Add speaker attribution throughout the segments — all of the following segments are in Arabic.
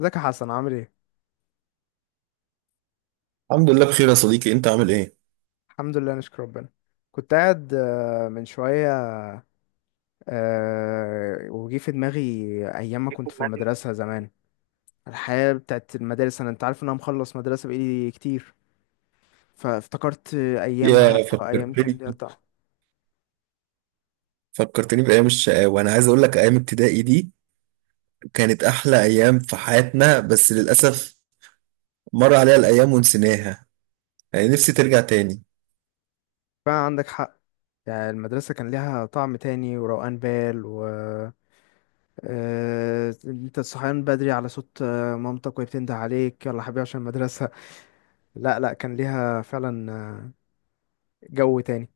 Speaker 1: ازيك يا حسن، عامل ايه؟
Speaker 2: الحمد لله بخير يا صديقي، انت عامل ايه؟
Speaker 1: الحمد لله، نشكر ربنا. كنت قاعد من شوية. وجي في دماغي أيام ما كنت في المدرسة زمان. الحياة بتاعت المدارس، أنت عارف إن أنا مخلص مدرسة بقالي كتير. فافتكرت أيامها،
Speaker 2: يا
Speaker 1: أيام كان
Speaker 2: فكرتني
Speaker 1: ليها طعم.
Speaker 2: فكرتني بايام الشقاوه. انا عايز اقول لك ايام ابتدائي دي كانت احلى ايام في حياتنا، بس للاسف مر عليها الايام ونسيناها. يعني نفسي ترجع تاني.
Speaker 1: فعلا عندك حق. يعني المدرسة كان ليها طعم تاني وروقان بال، و أنت صحيان بدري على صوت مامتك وهي بتنده عليك يلا حبيبي عشان المدرسة. لا لا، كان ليها فعلا جو تاني.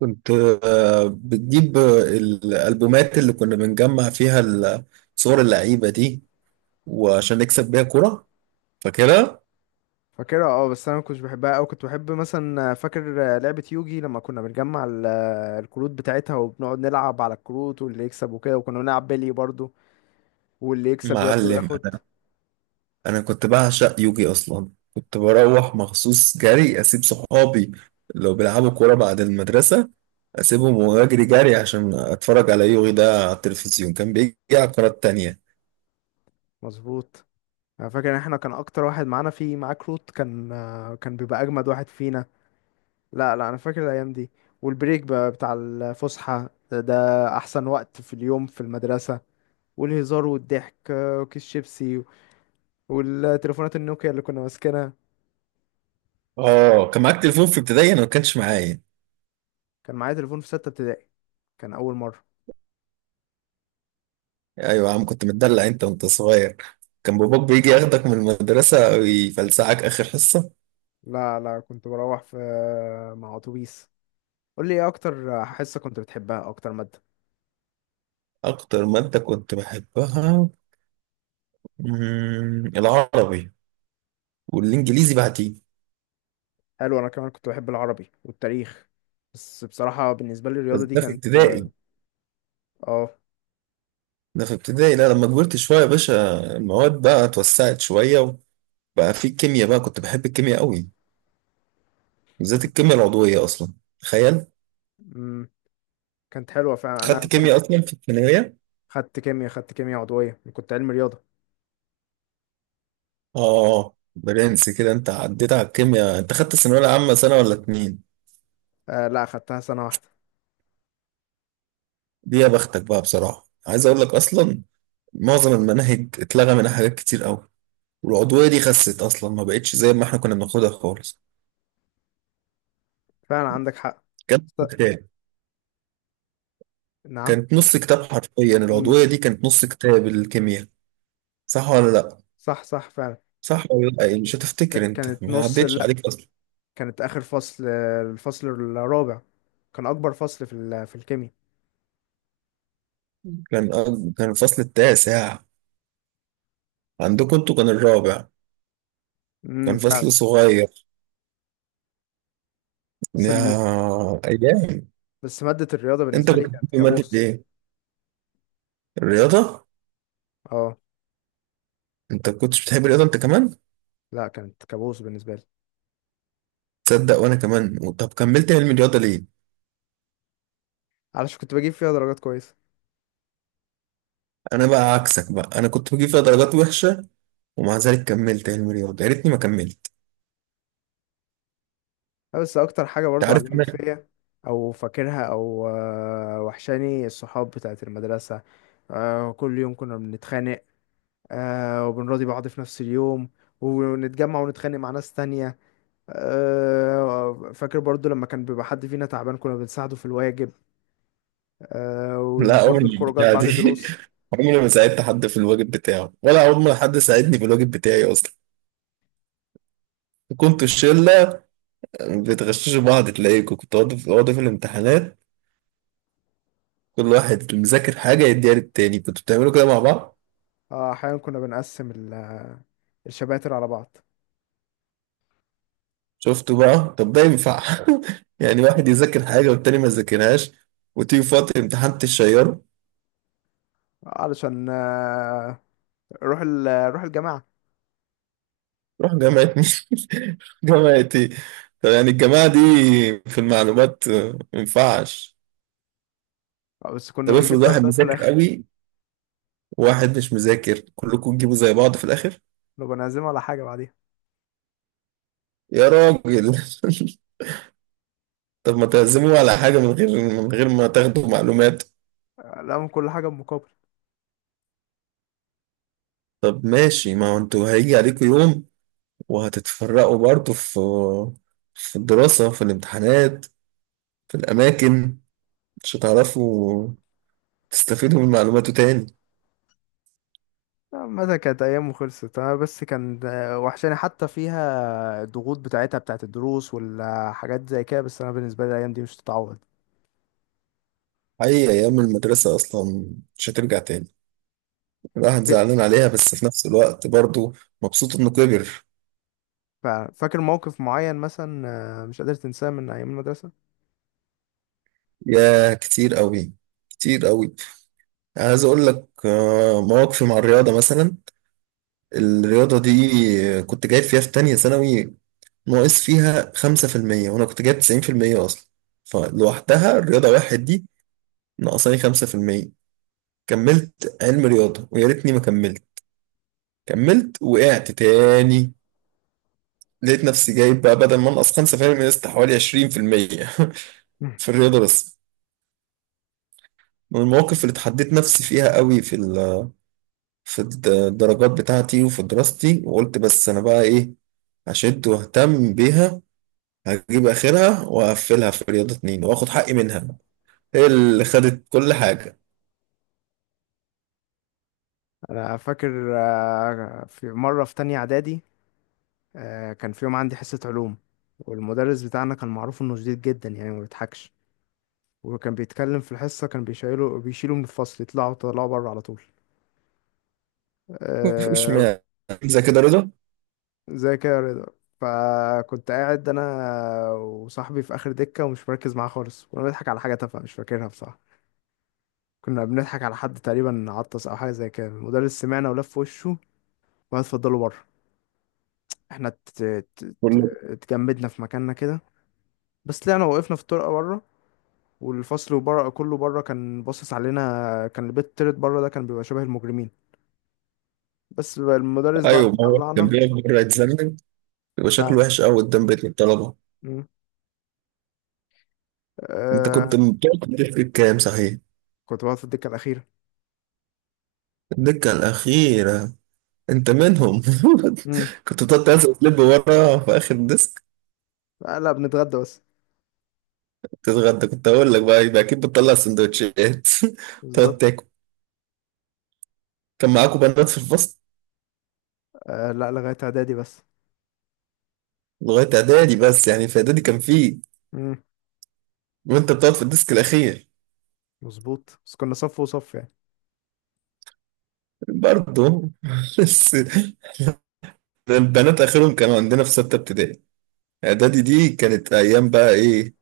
Speaker 2: كنت بتجيب الالبومات اللي كنا بنجمع فيها صور اللعيبه دي، وعشان نكسب بيها كرة. فاكرها؟
Speaker 1: فاكرها. اه بس انا ما كنتش بحبها قوي. كنت بحب مثلا، فاكر لعبة يوجي لما كنا بنجمع الكروت بتاعتها، وبنقعد نلعب على الكروت واللي يكسب وكده. وكنا بنلعب بلي برضو، واللي يكسب يرضى
Speaker 2: معلم
Speaker 1: ياخد.
Speaker 2: انا كنت بعشق يوجي اصلا. كنت بروح مخصوص جري، اسيب صحابي لو بيلعبوا كورة بعد المدرسة، اسيبهم واجري جري عشان اتفرج على يوغي ده على التلفزيون. كان بيجي على القناة التانية.
Speaker 1: مظبوط. انا فاكر ان احنا كان اكتر واحد معانا فيه معاه كروت، كان بيبقى اجمد واحد فينا. لا لا، انا فاكر الايام دي. والبريك بقى بتاع الفسحة ده احسن وقت في اليوم في المدرسة. والهزار والضحك وكيس شيبسي والتليفونات النوكيا اللي كنا ماسكينها.
Speaker 2: اه، كان معاك تليفون في ابتدائي؟ انا ما كانش معايا.
Speaker 1: كان معايا تليفون في ستة ابتدائي، كان أول مرة.
Speaker 2: ايوه يا عم، كنت متدلع انت وانت صغير. كان باباك بيجي ياخدك من المدرسة ويفلسعك اخر حصة.
Speaker 1: لا لا، كنت بروح مع أتوبيس. قول لي إيه أكتر حصة كنت بتحبها، أكتر مادة؟
Speaker 2: اكتر مادة كنت بحبها، العربي، والانجليزي بعدين.
Speaker 1: حلو، أنا كمان كنت بحب العربي والتاريخ. بس بصراحة بالنسبة لي
Speaker 2: بس
Speaker 1: الرياضة دي
Speaker 2: ده في
Speaker 1: كانت...
Speaker 2: ابتدائي.
Speaker 1: آه
Speaker 2: ده في ابتدائي، لا لما كبرت شوية يا باشا المواد بقى اتوسعت شوية، وبقى في كيمياء بقى. كنت بحب الكيمياء قوي،
Speaker 1: أنا
Speaker 2: بالذات
Speaker 1: كنت...
Speaker 2: الكيمياء العضوية اصلا. تخيل.
Speaker 1: مم، كانت حلوة فعلا.
Speaker 2: خدت
Speaker 1: أنا كنت
Speaker 2: كيمياء اصلا في الثانويه.
Speaker 1: خدت كيمياء، خدت كيمياء عضوية، كنت علم رياضة.
Speaker 2: اه برنس كده. انت عديت على الكيمياء. انت خدت الثانويه العامه سنه ولا اتنين؟
Speaker 1: لا، خدتها سنة واحدة.
Speaker 2: دي يا بختك بقى. بصراحه عايز اقول لك اصلا، معظم المناهج اتلغى منها حاجات كتير قوي، والعضويه دي خست اصلا، ما بقتش زي ما احنا كنا بناخدها خالص.
Speaker 1: فعلا عندك حق.
Speaker 2: كانت
Speaker 1: س-
Speaker 2: كتاب
Speaker 1: نعم.
Speaker 2: كانت نص كتاب، حرفيا
Speaker 1: مم،
Speaker 2: العضويه دي كانت نص كتاب الكيمياء. صح ولا لا؟
Speaker 1: صح صح فعلا.
Speaker 2: صح ولا لا؟ يعني مش هتفتكر، انت
Speaker 1: كانت
Speaker 2: ما
Speaker 1: نص.
Speaker 2: عدتش عليك اصلا.
Speaker 1: كانت اخر فصل، الفصل الرابع. كان اكبر فصل في الكيمياء.
Speaker 2: كان كان الفصل التاسع. عندكم انتوا كان الرابع. كان
Speaker 1: فعلا.
Speaker 2: فصل صغير.
Speaker 1: بس ال...
Speaker 2: يا ايام.
Speaker 1: بس مادة الرياضة
Speaker 2: انت
Speaker 1: بالنسبة
Speaker 2: كنت
Speaker 1: لي كانت
Speaker 2: بتحب ماده
Speaker 1: كابوس.
Speaker 2: ايه؟ الرياضه؟
Speaker 1: اه،
Speaker 2: انت كنتش بتحب الرياضه انت كمان؟
Speaker 1: لا كانت كابوس بالنسبة لي.
Speaker 2: تصدق وانا كمان؟ طب كملت علم الرياضه ليه؟
Speaker 1: علشان كنت بجيب فيها درجات كويسة.
Speaker 2: انا بقى عكسك بقى، انا كنت بجيب فيها درجات وحشه، ومع ذلك كملت علم الرياضه. يا ريتني ما كملت.
Speaker 1: بس اكتر حاجة
Speaker 2: انت
Speaker 1: برضو
Speaker 2: عارف
Speaker 1: علمت
Speaker 2: انا
Speaker 1: فيا. او فاكرها، او وحشاني الصحاب بتاعت المدرسة. كل يوم كنا بنتخانق. وبنراضي بعض في نفس اليوم، ونتجمع ونتخانق مع ناس تانية. فاكر برضو لما كان بيبقى حد فينا تعبان كنا بنساعده في الواجب.
Speaker 2: لا، عمري
Speaker 1: وبرضو الخروجات
Speaker 2: البتاع دي
Speaker 1: بعد دروس.
Speaker 2: عمري ما ساعدت حد في الواجب بتاعه، ولا عمر ما حد ساعدني في الواجب بتاعي اصلا. كنت الشله بتغششوا بعض، تلاقيكم كنت اقعد في أقعدوا في الامتحانات كل واحد مذاكر حاجه يديها للتاني. كنتوا بتعملوا كده مع بعض؟
Speaker 1: أحيانا كنا بنقسم الشباتر على بعض.
Speaker 2: شفتوا بقى، طب ده ينفع؟ يعني واحد يذاكر حاجة والتاني ما يذاكرهاش، وتيجي في وقت الامتحان تشيره؟
Speaker 1: علشان نروح الجماعة.
Speaker 2: روح جامعة مين؟ جامعة ايه؟ طب يعني الجماعة دي في المعلومات ما ينفعش.
Speaker 1: بس كنا
Speaker 2: طب افرض
Speaker 1: بنجيب
Speaker 2: واحد
Speaker 1: درجات في
Speaker 2: مذاكر
Speaker 1: الآخر.
Speaker 2: قوي وواحد مش مذاكر، كلكم تجيبوا زي بعض في الآخر.
Speaker 1: لو بنعزم على حاجة بعديها.
Speaker 2: يا راجل طب ما تعزموا على حاجة من غير ما تاخدوا معلومات.
Speaker 1: لا، من كل حاجة بمقابل.
Speaker 2: طب ماشي، ما هو انتوا هيجي عليكم يوم وهتتفرقوا برضه، في الدراسة، في الامتحانات، في الأماكن، مش هتعرفوا تستفيدوا من معلوماته تاني.
Speaker 1: متى كانت أيام. وخلصت أنا بس كان وحشاني حتى فيها الضغوط بتاعتها، بتاعت الدروس والحاجات زي كده. بس أنا بالنسبة لي الأيام دي مش تتعوض.
Speaker 2: أي أيام المدرسة أصلا مش هترجع تاني. الواحد زعلان عليها بس في نفس الوقت برضه مبسوط إنه كبر.
Speaker 1: ففاكر موقف معين مثلا مش قادر تنساه من أيام المدرسة؟
Speaker 2: يا كتير أوي، كتير أوي. عايز أقول لك مواقفي مع الرياضة مثلا. الرياضة دي كنت جايب فيها في تانية ثانوي، ناقص فيها 5%، وأنا كنت جايب 90% أصلا. فلوحدها الرياضة واحد دي ناقصاني 5%. كملت علم رياضة، ويا ريتني ما كملت. كملت، وقعت تاني. لقيت نفسي جايب بقى، بدل ما انقص 5% من الست، حوالي 20% في المية في الرياضة بس. من المواقف اللي اتحديت نفسي فيها قوي في الدرجات بتاعتي وفي دراستي. وقلت، بس انا بقى ايه، هشد واهتم بيها، هجيب اخرها، وهقفلها في رياضة اتنين، واخد حقي منها، هي اللي خدت كل حاجة.
Speaker 1: أنا فاكر في مرة في تانية إعدادي، كان في يوم عندي حصة علوم. والمدرس بتاعنا كان معروف إنه شديد جدا، يعني ما بيضحكش. وكان بيتكلم في الحصة، كان بيشيله بيشيله من الفصل، يطلعوا طلعوا بره على طول.
Speaker 2: مش
Speaker 1: آه،
Speaker 2: معنى زي كده رضا.
Speaker 1: زي كده يا رضا. فكنت قاعد أنا وصاحبي في آخر دكة ومش مركز معاه خالص، كنا بنضحك على حاجة تافهة مش فاكرها بصراحة. كنا بنضحك على حد تقريبا عطس أو حاجة زي كده، المدرس سمعنا ولف وشه وقعد اتفضلوا بره. احنا ت- ت-
Speaker 2: كله.
Speaker 1: اتجمدنا في مكاننا كده. بس طلعنا وقفنا في الطرقه بره، والفصل بره كله بره كان باصص علينا. كان البيت التالت بره ده كان بيبقى شبه المجرمين، بس بقى المدرس بعد
Speaker 2: ايوه،
Speaker 1: ما
Speaker 2: ما هو كان
Speaker 1: طلعنا.
Speaker 2: بيقف بره يتذنب، يبقى
Speaker 1: ف
Speaker 2: شكله وحش قوي قدام بيت الطلبة.
Speaker 1: مم.
Speaker 2: انت
Speaker 1: آه...
Speaker 2: كنت بتقعد تحكي كام صحيح؟
Speaker 1: كنت بقعد في الدكه الاخيره.
Speaker 2: الدكة الأخيرة، أنت منهم؟
Speaker 1: امم.
Speaker 2: كنت تقعد تنزل تلب ورا في آخر الديسك؟
Speaker 1: لا، بنتغدى بس.
Speaker 2: تتغدى؟ كنت أقول لك بقى، يبقى أكيد بتطلع سندوتشات تقعد
Speaker 1: بالظبط.
Speaker 2: تاكل. كان معاكم بنات في الفصل؟
Speaker 1: لا، لغايه اعدادي بس.
Speaker 2: لغاية إعدادي بس، يعني في إعدادي كان فيه.
Speaker 1: امم.
Speaker 2: وأنت بتقعد في الديسك الأخير؟
Speaker 1: مظبوط، بس كنا صف وصف يعني.
Speaker 2: برضه بس البنات آخرهم كانوا عندنا في ستة ابتدائي. إعدادي دي كانت أيام بقى إيه،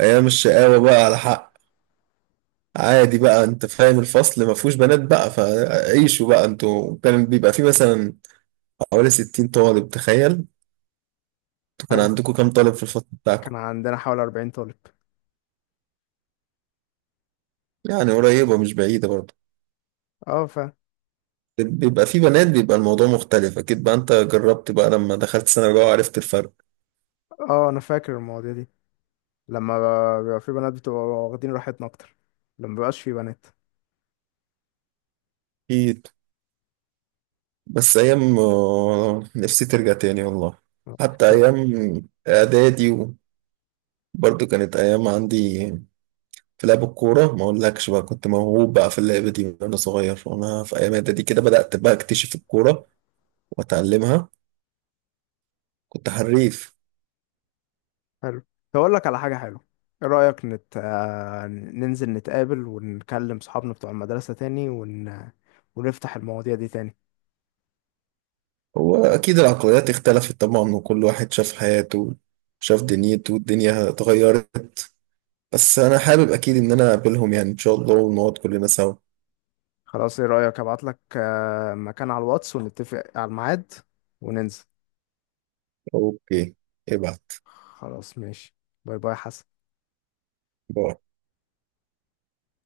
Speaker 2: أيام الشقاوة بقى على حق. عادي بقى، انت فاهم الفصل ما فيهوش بنات بقى، فعيشوا بقى. انتوا كان بيبقى فيه مثلا حوالي 60 طالب، تخيل. انتوا كان
Speaker 1: حلو،
Speaker 2: عندكم كام طالب في الفصل بتاعكم؟
Speaker 1: كان عندنا حوالي 40 طالب.
Speaker 2: يعني قريبة، مش بعيدة برضه.
Speaker 1: اه،
Speaker 2: بيبقى في بنات بيبقى الموضوع مختلف أكيد بقى. أنت جربت بقى لما دخلت سنة رابعة وعرفت الفرق؟
Speaker 1: اه انا فاكر المواضيع دي. لما بيبقى في بنات بتبقى واخدين راحتنا اكتر. لما مبيبقاش في بنات.
Speaker 2: أكيد. بس أيام نفسي ترجع تاني والله.
Speaker 1: آه،
Speaker 2: حتى أيام إعدادي برضه كانت أيام. عندي في لعب الكورة ما أقولكش بقى، كنت موهوب بقى في اللعبة دي وأنا صغير. وأنا في أيام إعدادي كده بدأت بقى أكتشف الكورة وأتعلمها. كنت حريف.
Speaker 1: حلو، هقول لك على حاجة حلوة. ايه رأيك نت... آه، ننزل نتقابل ونكلم صحابنا بتوع المدرسة تاني ونفتح المواضيع دي تاني؟
Speaker 2: هو أكيد العقليات اختلفت طبعا، وكل واحد شاف حياته، شاف دنيته، الدنيا اتغيرت. بس أنا حابب أكيد إن أنا أقابلهم، يعني إن شاء الله ونقعد كلنا سوا.
Speaker 1: خلاص، ايه رأيك ابعت لك مكان على الواتس ونتفق على الميعاد وننزل؟
Speaker 2: أوكي، ابعت.
Speaker 1: خلاص، ماشي. باي باي يا حسن.
Speaker 2: باي.